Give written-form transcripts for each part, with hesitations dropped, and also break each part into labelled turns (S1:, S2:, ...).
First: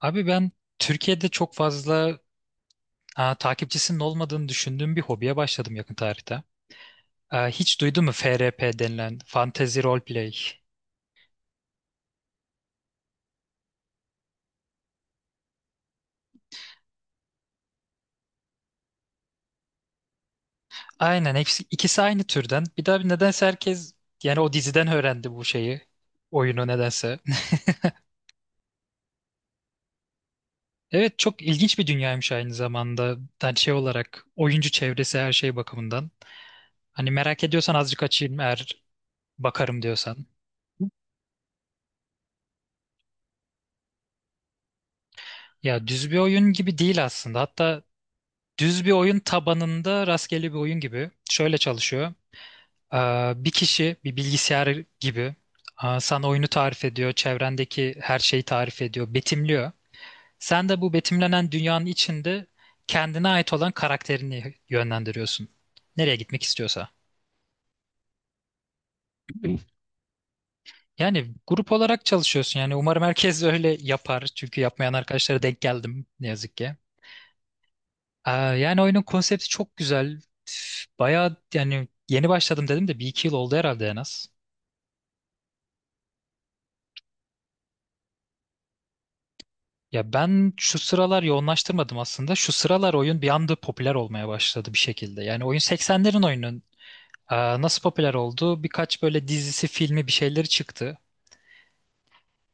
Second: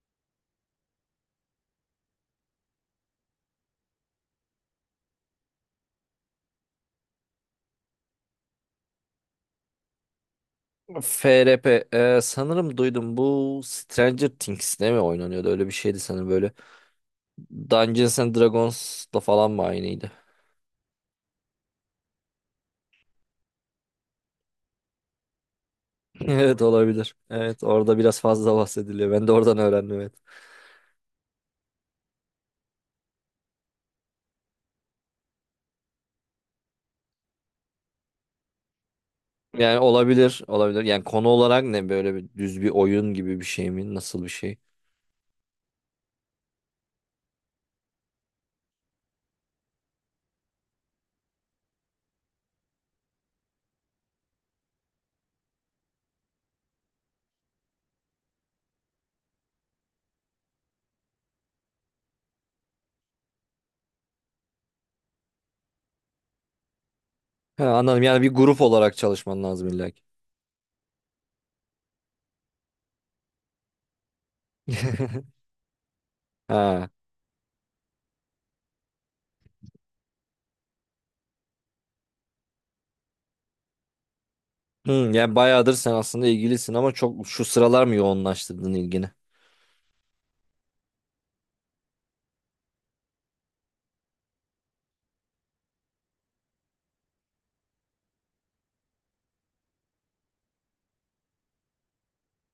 S1: Abi ben Türkiye'de çok fazla takipçisinin olmadığını düşündüğüm bir hobiye başladım yakın tarihte. Hiç duydun mu FRP denilen Fantasy Role Play?
S2: FRP sanırım duydum bu Stranger Things'te mi oynanıyordu, öyle bir şeydi sanırım, böyle Dungeons and Dragons'la falan mı aynıydı?
S1: Aynen, hepsi ikisi aynı türden. Bir daha, bir nedense herkes yani o diziden öğrendi bu şeyi.
S2: Evet,
S1: Oyunu
S2: olabilir.
S1: nedense.
S2: Evet, orada biraz fazla bahsediliyor. Ben de oradan öğrendim, evet.
S1: Evet, çok ilginç bir dünyaymış aynı zamanda. Yani şey olarak oyuncu çevresi, her şey bakımından. Hani merak ediyorsan azıcık açayım, eğer
S2: Yani
S1: bakarım diyorsan.
S2: olabilir olabilir. Yani konu olarak ne, böyle bir düz bir oyun gibi bir şey mi? Nasıl bir şey?
S1: Ya düz bir oyun gibi değil aslında. Hatta düz bir oyun tabanında rastgele bir oyun gibi. Şöyle çalışıyor. Bir kişi bir bilgisayar gibi sana oyunu tarif ediyor, çevrendeki her şeyi tarif ediyor, betimliyor. Sen de bu betimlenen dünyanın içinde kendine ait olan karakterini yönlendiriyorsun. Nereye gitmek istiyorsa.
S2: Ha, anladım, yani bir grup olarak çalışman lazım illa ki.
S1: Yani grup olarak çalışıyorsun. Yani umarım herkes öyle yapar. Çünkü yapmayan arkadaşlara denk geldim ne yazık ki.
S2: Ha.
S1: Yani oyunun konsepti çok güzel. Bayağı, yani yeni başladım dedim de bir iki yıl oldu herhalde en az.
S2: Hı, yani bayağıdır sen aslında ilgilisin ama çok şu sıralar mı yoğunlaştırdın ilgini?
S1: Ya ben şu sıralar yoğunlaştırmadım aslında. Şu sıralar oyun bir anda popüler olmaya başladı bir şekilde. Yani oyun 80'lerin oyunun e, nasıl popüler oldu? Birkaç böyle dizisi, filmi, bir şeyleri çıktı.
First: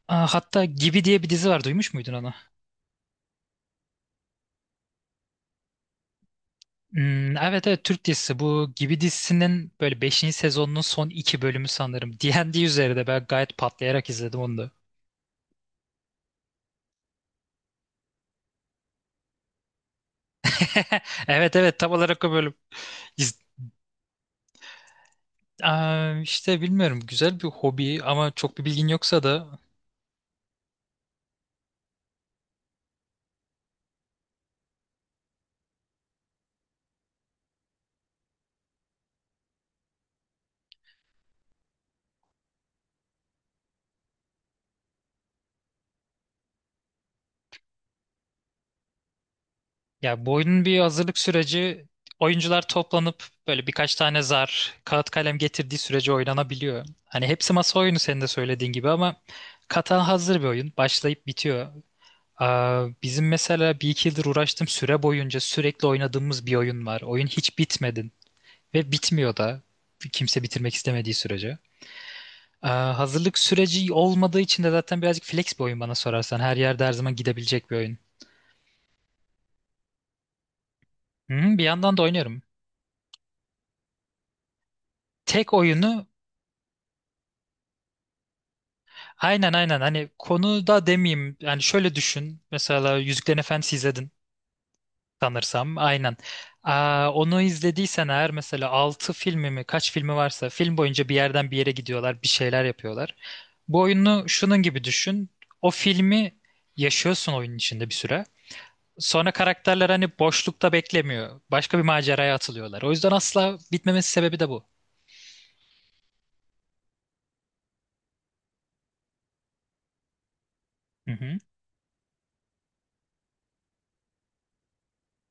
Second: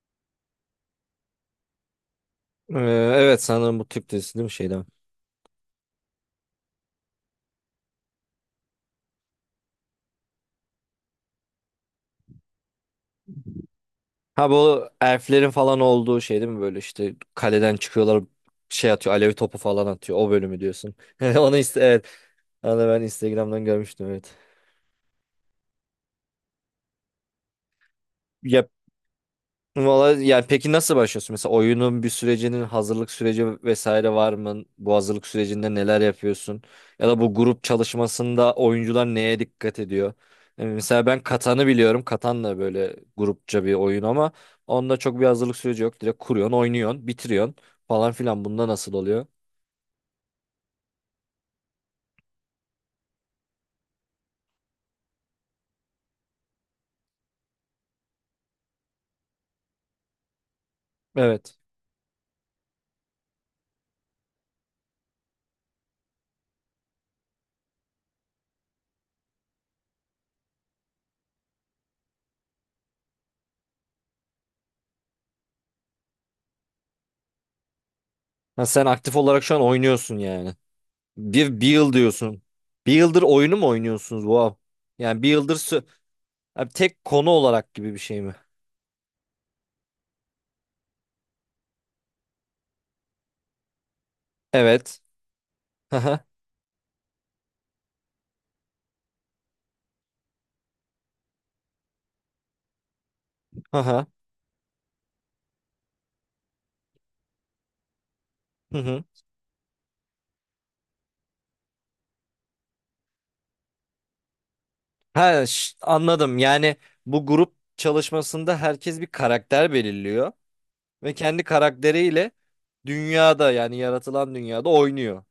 S1: Hatta Gibi diye bir dizi var. Duymuş muydun onu?
S2: Ee, evet, sanırım bu Türk dizisi değil mi şeyden?
S1: Hmm, evet, evet, Türk dizisi. Bu Gibi dizisinin böyle beşinci sezonunun son 2 bölümü sanırım. D&D üzerinde ben gayet patlayarak izledim
S2: Ha,
S1: onu da.
S2: bu elflerin falan olduğu şey değil mi, böyle işte kaleden çıkıyorlar, şey atıyor, alev topu falan atıyor o bölümü diyorsun. Onu
S1: Evet, evet,
S2: iste,
S1: tam
S2: evet,
S1: olarak o bölüm.
S2: onu da ben
S1: İz-
S2: Instagram'dan görmüştüm, evet.
S1: İşte bilmiyorum, güzel bir hobi ama çok
S2: Ya,
S1: bir bilgin yoksa da.
S2: valla yani, peki nasıl başlıyorsun? Mesela oyunun bir sürecinin hazırlık süreci vesaire var mı? Bu hazırlık sürecinde neler yapıyorsun? Ya da bu grup çalışmasında oyuncular neye dikkat ediyor? Yani mesela ben Katan'ı biliyorum. Katan da böyle grupça bir oyun ama onda çok bir hazırlık süreci yok. Direkt kuruyorsun, oynuyorsun, bitiriyorsun falan filan. Bunda nasıl oluyor?
S1: Ya bu oyunun bir hazırlık süreci, oyuncular toplanıp böyle birkaç tane zar, kağıt, kalem getirdiği sürece oynanabiliyor. Hani hepsi masa oyunu senin de söylediğin gibi, ama katan hazır bir oyun. Başlayıp
S2: Evet.
S1: bitiyor. Bizim mesela bir iki yıldır uğraştığım süre boyunca sürekli oynadığımız bir oyun var. Oyun hiç bitmedi ve bitmiyor da, kimse bitirmek istemediği sürece. Hazırlık süreci olmadığı için de zaten birazcık flex bir oyun bana sorarsan. Her yerde her zaman gidebilecek bir oyun.
S2: Ha, sen aktif olarak şu an oynuyorsun yani.
S1: Hı,
S2: Bir,
S1: bir
S2: bir yıl
S1: yandan da
S2: diyorsun.
S1: oynuyorum.
S2: Bir yıldır oyunu mu oynuyorsunuz? Wow. Yani bir
S1: Tek
S2: yıldır.
S1: oyunu.
S2: Abi, tek konu olarak gibi bir şey mi?
S1: Aynen, aynen, hani konuda demeyeyim, yani şöyle düşün: mesela Yüzüklerin Efendisi izledin
S2: Evet.
S1: sanırsam. Aynen.
S2: Haha.
S1: Onu izlediysen eğer, mesela 6 filmi mi kaç filmi varsa, film boyunca bir yerden bir yere gidiyorlar, bir şeyler yapıyorlar. Bu
S2: Haha.
S1: oyunu şunun gibi düşün: o filmi yaşıyorsun oyunun içinde bir süre,
S2: Hı hı. Hı hı.
S1: sonra karakterler hani boşlukta beklemiyor, başka bir maceraya atılıyorlar. O yüzden asla bitmemesi sebebi de bu.
S2: Ha, anladım. Yani bu grup çalışmasında herkes bir karakter belirliyor
S1: Hı
S2: ve
S1: hı.
S2: kendi karakteriyle dünyada, yani yaratılan dünyada oynuyor.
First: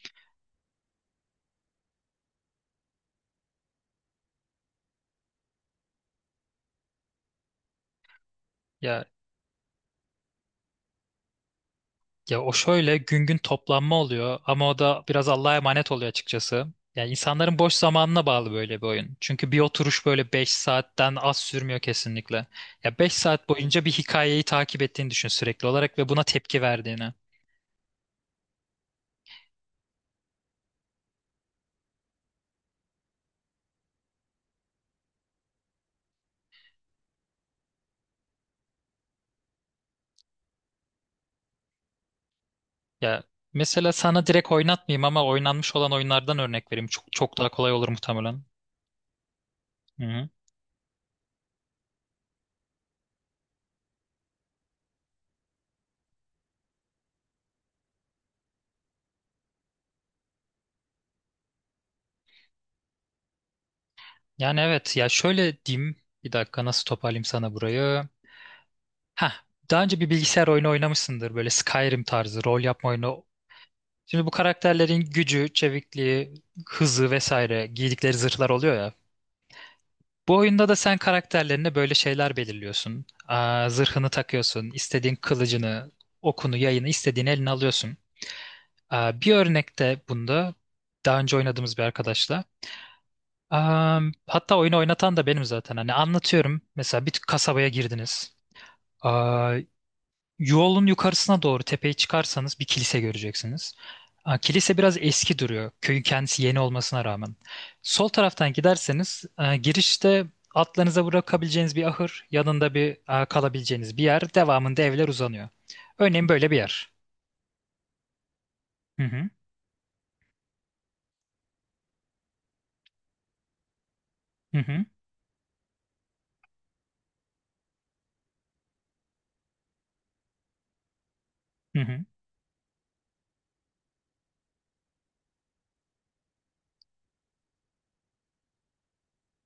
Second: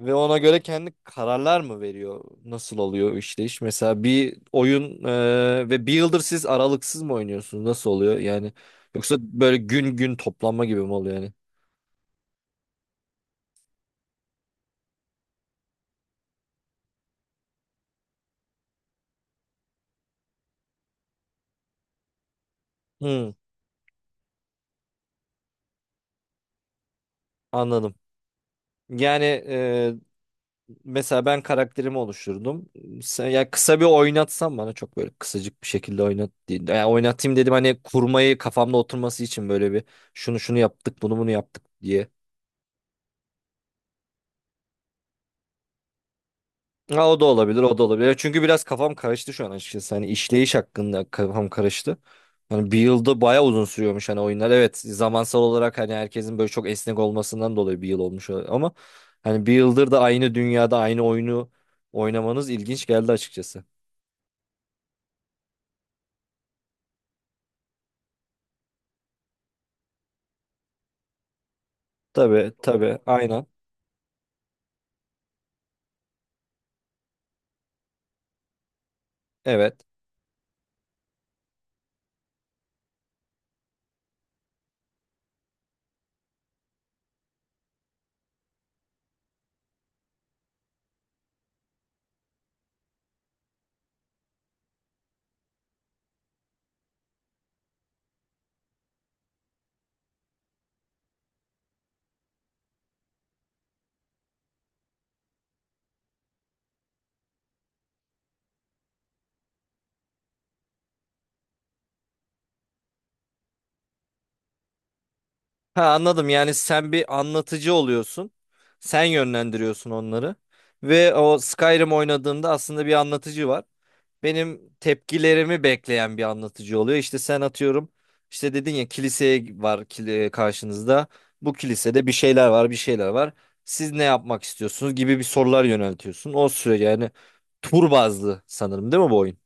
S2: Ve ona göre kendi kararlar mı veriyor? Nasıl oluyor işte iş? Mesela bir oyun, ve bir yıldır siz aralıksız mı oynuyorsunuz? Nasıl oluyor? Yani
S1: Ya
S2: yoksa böyle gün gün toplanma gibi mi oluyor yani?
S1: Ya o şöyle gün gün toplanma oluyor, ama o da biraz Allah'a emanet oluyor açıkçası. Yani insanların boş zamanına bağlı böyle bir oyun. Çünkü bir oturuş böyle 5 saatten az sürmüyor kesinlikle. Ya beş
S2: Hı,
S1: saat boyunca bir hikayeyi takip ettiğini düşün sürekli olarak ve buna tepki verdiğini.
S2: anladım. Yani, mesela ben karakterimi oluşturdum. Ya kısa bir oynatsam bana, çok böyle kısacık bir şekilde oynat değil. Yani oynatayım dedim, hani kurmayı kafamda oturması için, böyle bir şunu şunu yaptık, bunu bunu yaptık diye.
S1: Ya mesela sana direkt oynatmayayım, ama oynanmış olan oyunlardan örnek vereyim. Çok
S2: Ha, o da
S1: çok daha
S2: olabilir,
S1: kolay
S2: o da
S1: olur
S2: olabilir. Çünkü
S1: muhtemelen.
S2: biraz kafam karıştı şu an açıkçası. Hani
S1: Hı-hı.
S2: işleyiş hakkında kafam karıştı. Hani bir yılda bayağı uzun sürüyormuş hani oyunlar. Evet, zamansal olarak hani herkesin böyle çok esnek olmasından dolayı bir yıl olmuş olabilir, ama hani bir yıldır da aynı dünyada aynı oyunu oynamanız ilginç geldi açıkçası.
S1: Yani evet, ya şöyle diyeyim. Bir dakika, nasıl toparlayayım sana burayı? Heh, daha önce bir bilgisayar oyunu oynamışsındır böyle Skyrim tarzı
S2: Tabii
S1: rol yapma
S2: tabii,
S1: oyunu.
S2: aynen.
S1: Şimdi bu karakterlerin gücü, çevikliği, hızı vesaire, giydikleri zırhlar oluyor ya.
S2: Evet.
S1: Bu oyunda da sen karakterlerine böyle şeyler belirliyorsun. Zırhını takıyorsun, istediğin kılıcını, okunu, yayını istediğin eline alıyorsun. Bir örnekte bunda, daha önce oynadığımız bir arkadaşla. Aa, Hatta oyunu oynatan da benim zaten. Hani anlatıyorum. Mesela bir kasabaya girdiniz. Aa, Yolun yukarısına doğru tepeye çıkarsanız bir kilise göreceksiniz. Kilise biraz eski duruyor. Köyün kendisi yeni olmasına rağmen. Sol taraftan giderseniz girişte atlarınıza bırakabileceğiniz bir ahır, yanında bir kalabileceğiniz bir yer, devamında evler uzanıyor.
S2: Ha, anladım.
S1: Örneğin böyle
S2: Yani
S1: bir
S2: sen
S1: yer.
S2: bir anlatıcı oluyorsun.
S1: Hı
S2: Sen
S1: hı,
S2: yönlendiriyorsun onları. Ve o Skyrim oynadığında aslında bir anlatıcı var.
S1: hı
S2: Benim
S1: hı,
S2: tepkilerimi bekleyen bir anlatıcı oluyor. İşte sen atıyorum, işte dedin ya, kiliseye var karşınızda. Bu
S1: hı hı.
S2: kilisede bir şeyler var, bir şeyler var. Siz ne yapmak istiyorsunuz gibi bir sorular yöneltiyorsun. O sürece, yani tur bazlı sanırım değil mi bu oyun?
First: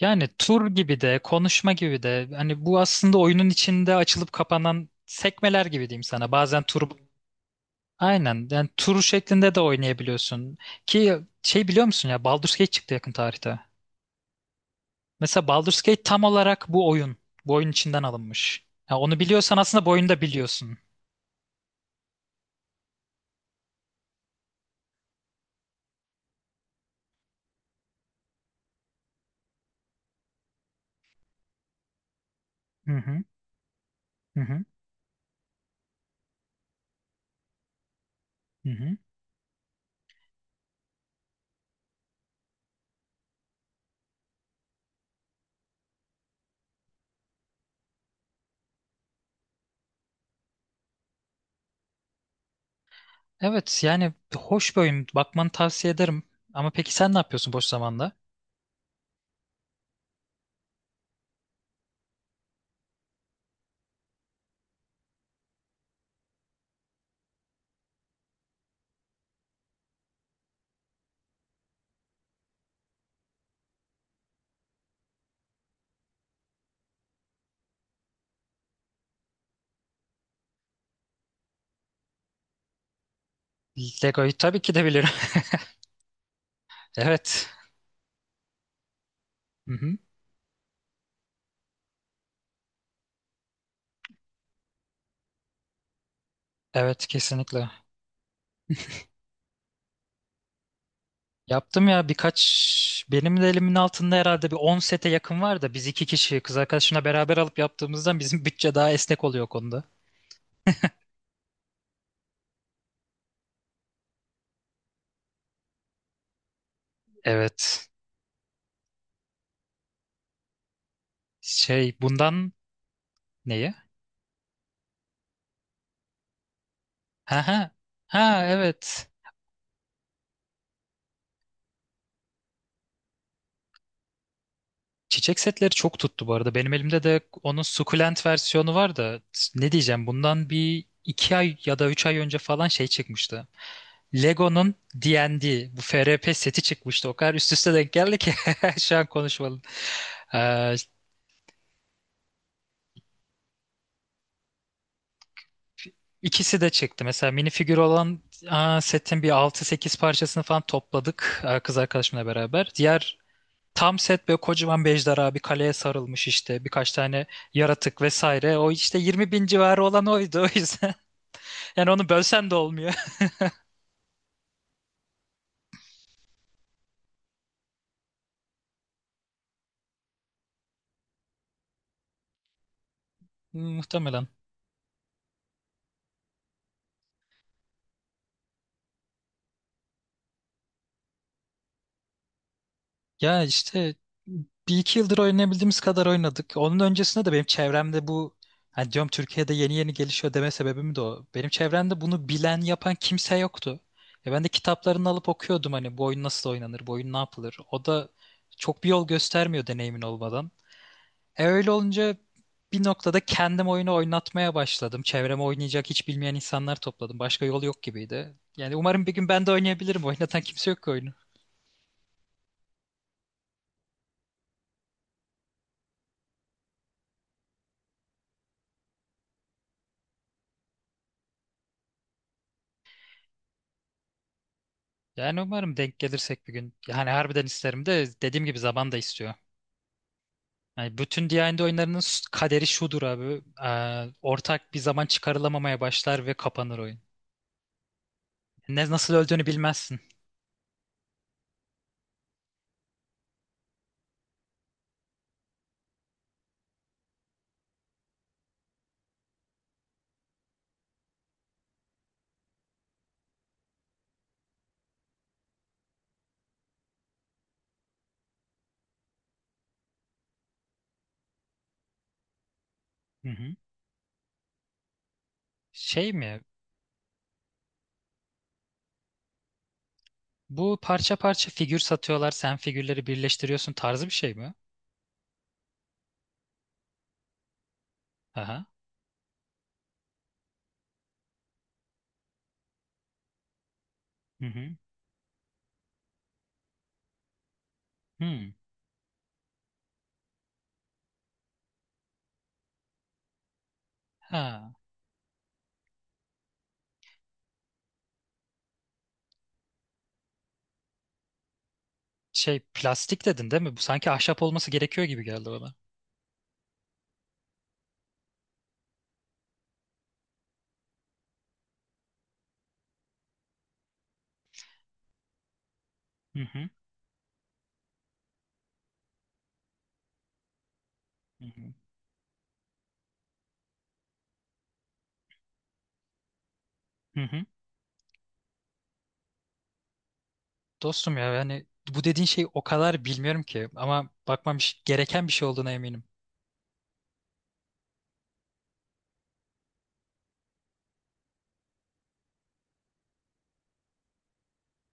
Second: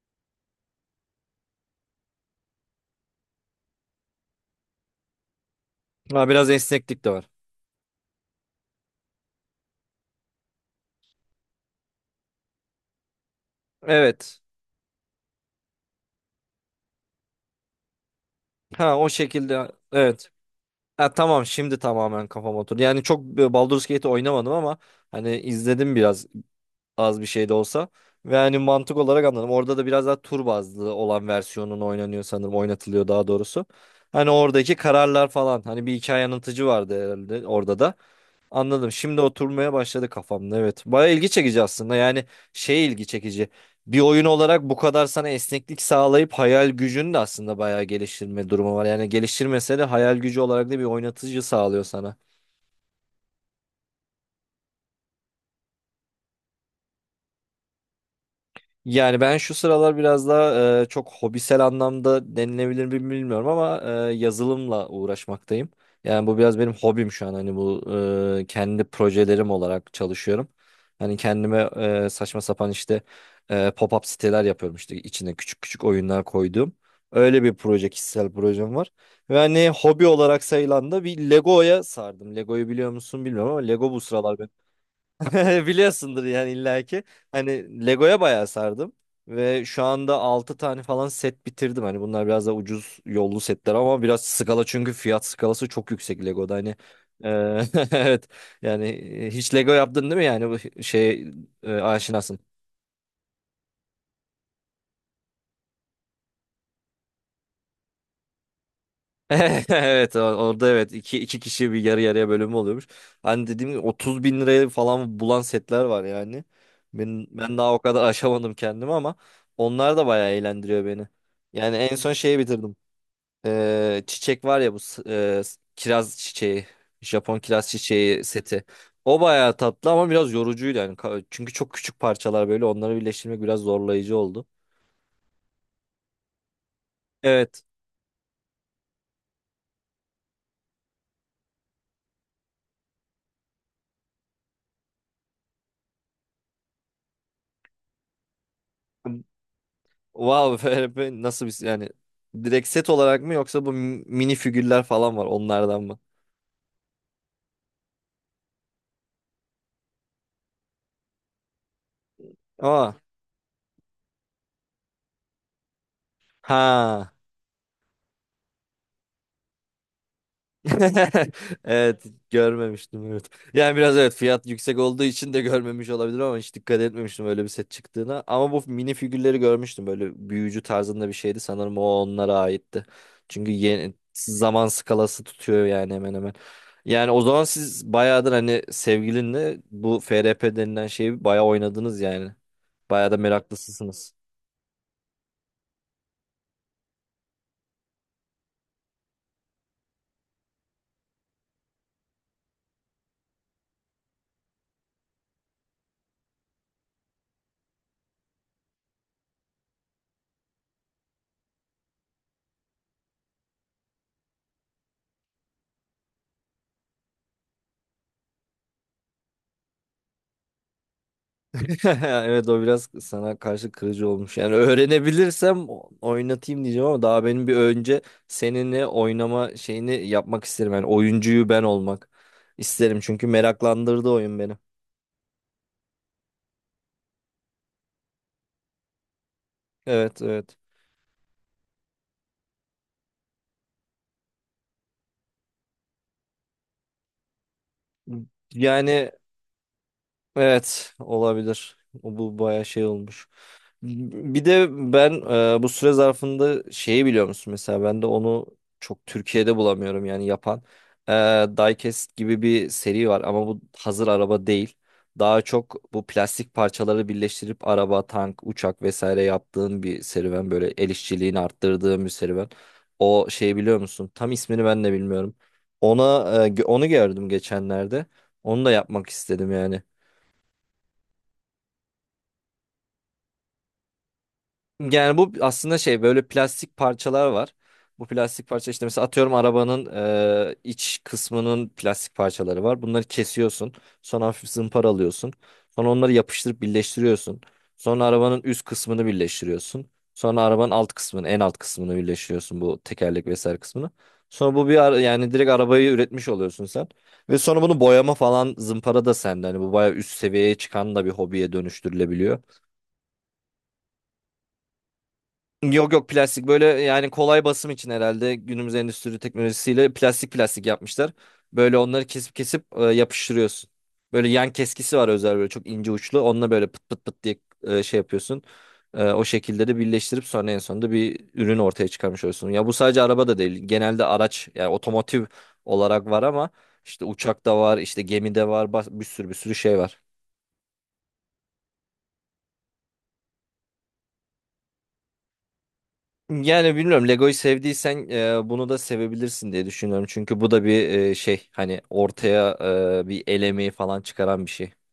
S1: Yani tur gibi de, konuşma gibi de, hani bu aslında oyunun içinde açılıp kapanan sekmeler gibi diyeyim
S2: Ha,
S1: sana.
S2: biraz
S1: Bazen tur.
S2: esneklik de var.
S1: Aynen. Yani tur şeklinde de oynayabiliyorsun. Ki şey, biliyor musun ya, Baldur's Gate çıktı yakın tarihte.
S2: Evet.
S1: Mesela Baldur's Gate tam olarak bu oyun. Bu oyun içinden alınmış.
S2: Ha,
S1: Ya
S2: o
S1: onu biliyorsan
S2: şekilde.
S1: aslında bu oyunu da
S2: Evet.
S1: biliyorsun.
S2: Ha, tamam, şimdi tamamen kafam oturdu. Yani çok Baldur's Gate oynamadım ama hani izledim biraz, az bir şey de olsa. Ve hani mantık olarak anladım. Orada da biraz daha tur bazlı olan versiyonun oynanıyor sanırım.
S1: Hı
S2: Oynatılıyor
S1: hı.
S2: daha doğrusu. Hani
S1: Hı hı.
S2: oradaki kararlar falan. Hani bir hikaye anlatıcı vardı herhalde orada da.
S1: Hı
S2: Anladım.
S1: hı.
S2: Şimdi oturmaya başladı kafamda. Evet. Baya ilgi çekici aslında. Yani şey, ilgi çekici. Bir oyun olarak bu kadar sana esneklik sağlayıp hayal gücünü de aslında bayağı geliştirme durumu var. Yani geliştirmese de hayal gücü olarak da bir oynatıcı sağlıyor sana.
S1: Evet, yani hoş bir oyun. Bakmanı tavsiye ederim. Ama peki sen ne yapıyorsun boş zamanda?
S2: Yani ben şu sıralar biraz daha çok hobisel anlamda denilebilir mi bilmiyorum ama yazılımla uğraşmaktayım. Yani bu biraz benim hobim şu an. Hani bu kendi projelerim olarak çalışıyorum. Hani kendime saçma sapan, işte pop-up siteler yapıyorum, işte içine küçük küçük oyunlar koyduğum. Öyle bir proje, kişisel projem var. Ve hani hobi olarak sayılan da bir Lego'ya sardım. Lego'yu biliyor musun bilmiyorum ama Lego bu
S1: Lego'yu
S2: sıralar
S1: tabii ki de bilirim.
S2: biliyorsundur yani illaki.
S1: Evet.
S2: Hani Lego'ya bayağı sardım. Ve
S1: Hı
S2: şu
S1: hı.
S2: anda 6 tane falan set bitirdim. Hani bunlar biraz da ucuz yollu setler ama biraz skala, çünkü fiyat skalası çok yüksek Lego'da. Hani
S1: Evet,
S2: e,
S1: kesinlikle.
S2: evet yani, hiç Lego yaptın değil mi, yani bu şey,
S1: Yaptım ya,
S2: aşinasın.
S1: birkaç benim de elimin altında herhalde bir 10 sete yakın var da, biz iki kişi kız arkadaşımla beraber alıp yaptığımızdan bizim bütçe daha esnek oluyor o konuda.
S2: Evet, orada, evet, iki kişi bir yarı yarıya bölümü oluyormuş. Hani dediğim gibi 30 bin liraya falan bulan setler var yani. Ben daha o
S1: Evet.
S2: kadar aşamadım kendimi ama onlar da bayağı eğlendiriyor beni. Yani en
S1: Şey,
S2: son şeyi
S1: bundan
S2: bitirdim.
S1: neyi?
S2: Çiçek var ya, bu kiraz çiçeği. Japon
S1: Ha
S2: kiraz
S1: ha.
S2: çiçeği
S1: Ha,
S2: seti.
S1: evet.
S2: O bayağı tatlı ama biraz yorucuydu yani. Çünkü çok küçük parçalar, böyle onları birleştirmek biraz zorlayıcı oldu.
S1: Çiçek setleri çok tuttu bu arada. Benim elimde de onun
S2: Evet.
S1: sukulent versiyonu var da, ne diyeceğim, bundan bir iki ay ya da üç ay önce falan şey çıkmıştı. Lego'nun D&D, bu FRP seti çıkmıştı. O kadar üst üste denk geldi ki şu an konuşmadım.
S2: Wow, FRP nasıl bir yani, direkt set olarak mı, yoksa bu mini figürler falan var, onlardan mı?
S1: İkisi de çıktı. Mesela minifigür olan setin bir altı sekiz parçasını falan topladık, kız arkadaşımla beraber.
S2: Aa.
S1: Diğer tam set böyle kocaman bir ejderha, bir kaleye sarılmış işte, birkaç
S2: Ha.
S1: tane yaratık vesaire. O işte 20.000 civarı olan oydu, o yüzden. Yani
S2: Evet,
S1: onu bölsen de olmuyor.
S2: görmemiştim, evet. Yani biraz, evet, fiyat yüksek olduğu için de görmemiş olabilir ama hiç dikkat etmemiştim öyle bir set çıktığına. Ama bu mini figürleri görmüştüm, böyle büyücü tarzında bir şeydi sanırım, o onlara aitti. Çünkü yeni,
S1: Muhtemelen.
S2: zaman skalası tutuyor yani hemen hemen. Yani o zaman siz bayağıdır hani sevgilinle bu FRP denilen şeyi bayağı oynadınız yani. Bayağı da
S1: Ya işte,
S2: meraklısınız.
S1: bir iki yıldır oynayabildiğimiz kadar oynadık. Onun öncesinde de benim çevremde bu, hani diyorum, Türkiye'de yeni yeni gelişiyor deme sebebim de o. Benim çevremde bunu bilen, yapan kimse yoktu. Ya ben de kitaplarını alıp okuyordum, hani bu oyun nasıl oynanır, bu oyun ne yapılır. O da çok bir yol göstermiyor deneyimin olmadan. E öyle olunca bir noktada kendim oyunu oynatmaya başladım. Çevreme oynayacak, hiç bilmeyen insanlar topladım. Başka yol yok gibiydi. Yani umarım bir gün ben de oynayabilirim. Oynatan kimse yok ki oyunu.
S2: Evet, o biraz sana karşı kırıcı olmuş. Yani öğrenebilirsem oynatayım diyeceğim ama daha benim bir önce seninle oynama şeyini yapmak isterim. Yani oyuncuyu ben olmak isterim, çünkü meraklandırdı oyun beni.
S1: Yani umarım denk gelirsek bir gün. Yani harbiden isterim, de dediğim gibi, zaman da istiyor.
S2: Evet evet.
S1: Yani bütün D&D oyunlarının kaderi şudur abi. Ortak bir zaman çıkarılamamaya başlar ve kapanır oyun. Ne,
S2: Yani,
S1: nasıl öldüğünü bilmezsin.
S2: evet, olabilir. O bu bayağı şey olmuş. Bir de ben bu süre zarfında şeyi biliyor musun, mesela ben de onu çok Türkiye'de bulamıyorum yani yapan. E, Diecast gibi bir seri var ama bu hazır araba değil. Daha çok bu plastik parçaları birleştirip araba, tank, uçak vesaire yaptığın bir serüven. Böyle el işçiliğini arttırdığın bir serüven. O
S1: Hı
S2: şeyi
S1: hı.
S2: biliyor musun? Tam ismini ben de bilmiyorum. Ona
S1: Şey mi?
S2: onu gördüm geçenlerde. Onu da yapmak istedim yani.
S1: Bu parça parça figür satıyorlar. Sen figürleri birleştiriyorsun tarzı bir şey mi?
S2: Yani bu aslında şey, böyle plastik parçalar var. Bu plastik
S1: Aha.
S2: parça, işte mesela atıyorum, arabanın iç kısmının plastik parçaları var. Bunları kesiyorsun. Sonra
S1: Hı
S2: hafif
S1: hı.
S2: zımparalıyorsun. Sonra onları yapıştırıp birleştiriyorsun. Sonra arabanın
S1: Hmm.
S2: üst kısmını birleştiriyorsun. Sonra arabanın alt kısmını, en alt kısmını birleştiriyorsun, bu tekerlek vesaire kısmını. Sonra bu
S1: Ha.
S2: bir ara, yani direkt arabayı üretmiş oluyorsun sen. Ve sonra bunu boyama falan, zımpara da sende. Hani bu bayağı üst seviyeye çıkan da bir hobiye dönüştürülebiliyor.
S1: Şey, plastik dedin değil mi? Bu sanki ahşap olması gerekiyor gibi geldi bana.
S2: Yok yok, plastik, böyle yani kolay basım için herhalde günümüz endüstri teknolojisiyle plastik plastik yapmışlar. Böyle onları kesip kesip yapıştırıyorsun. Böyle yan keskisi var, özel böyle çok ince uçlu.
S1: Hı
S2: Onunla böyle
S1: hı.
S2: pıt pıt pıt diye şey yapıyorsun. O şekilde de birleştirip sonra en sonunda bir
S1: Hı
S2: ürün
S1: hı.
S2: ortaya çıkarmış oluyorsun. Ya bu sadece araba da değil. Genelde araç, yani otomotiv olarak var ama işte
S1: Hı
S2: uçak
S1: hı.
S2: da var, işte gemi de var, bir sürü bir sürü şey var.
S1: Dostum ya, yani bu dediğin şeyi o kadar bilmiyorum ki, ama bakmam gereken bir şey olduğuna eminim.
S2: Yani bilmiyorum, Lego'yu sevdiysen bunu da sevebilirsin diye düşünüyorum. Çünkü bu da bir şey, hani ortaya bir el emeği falan çıkaran bir şey.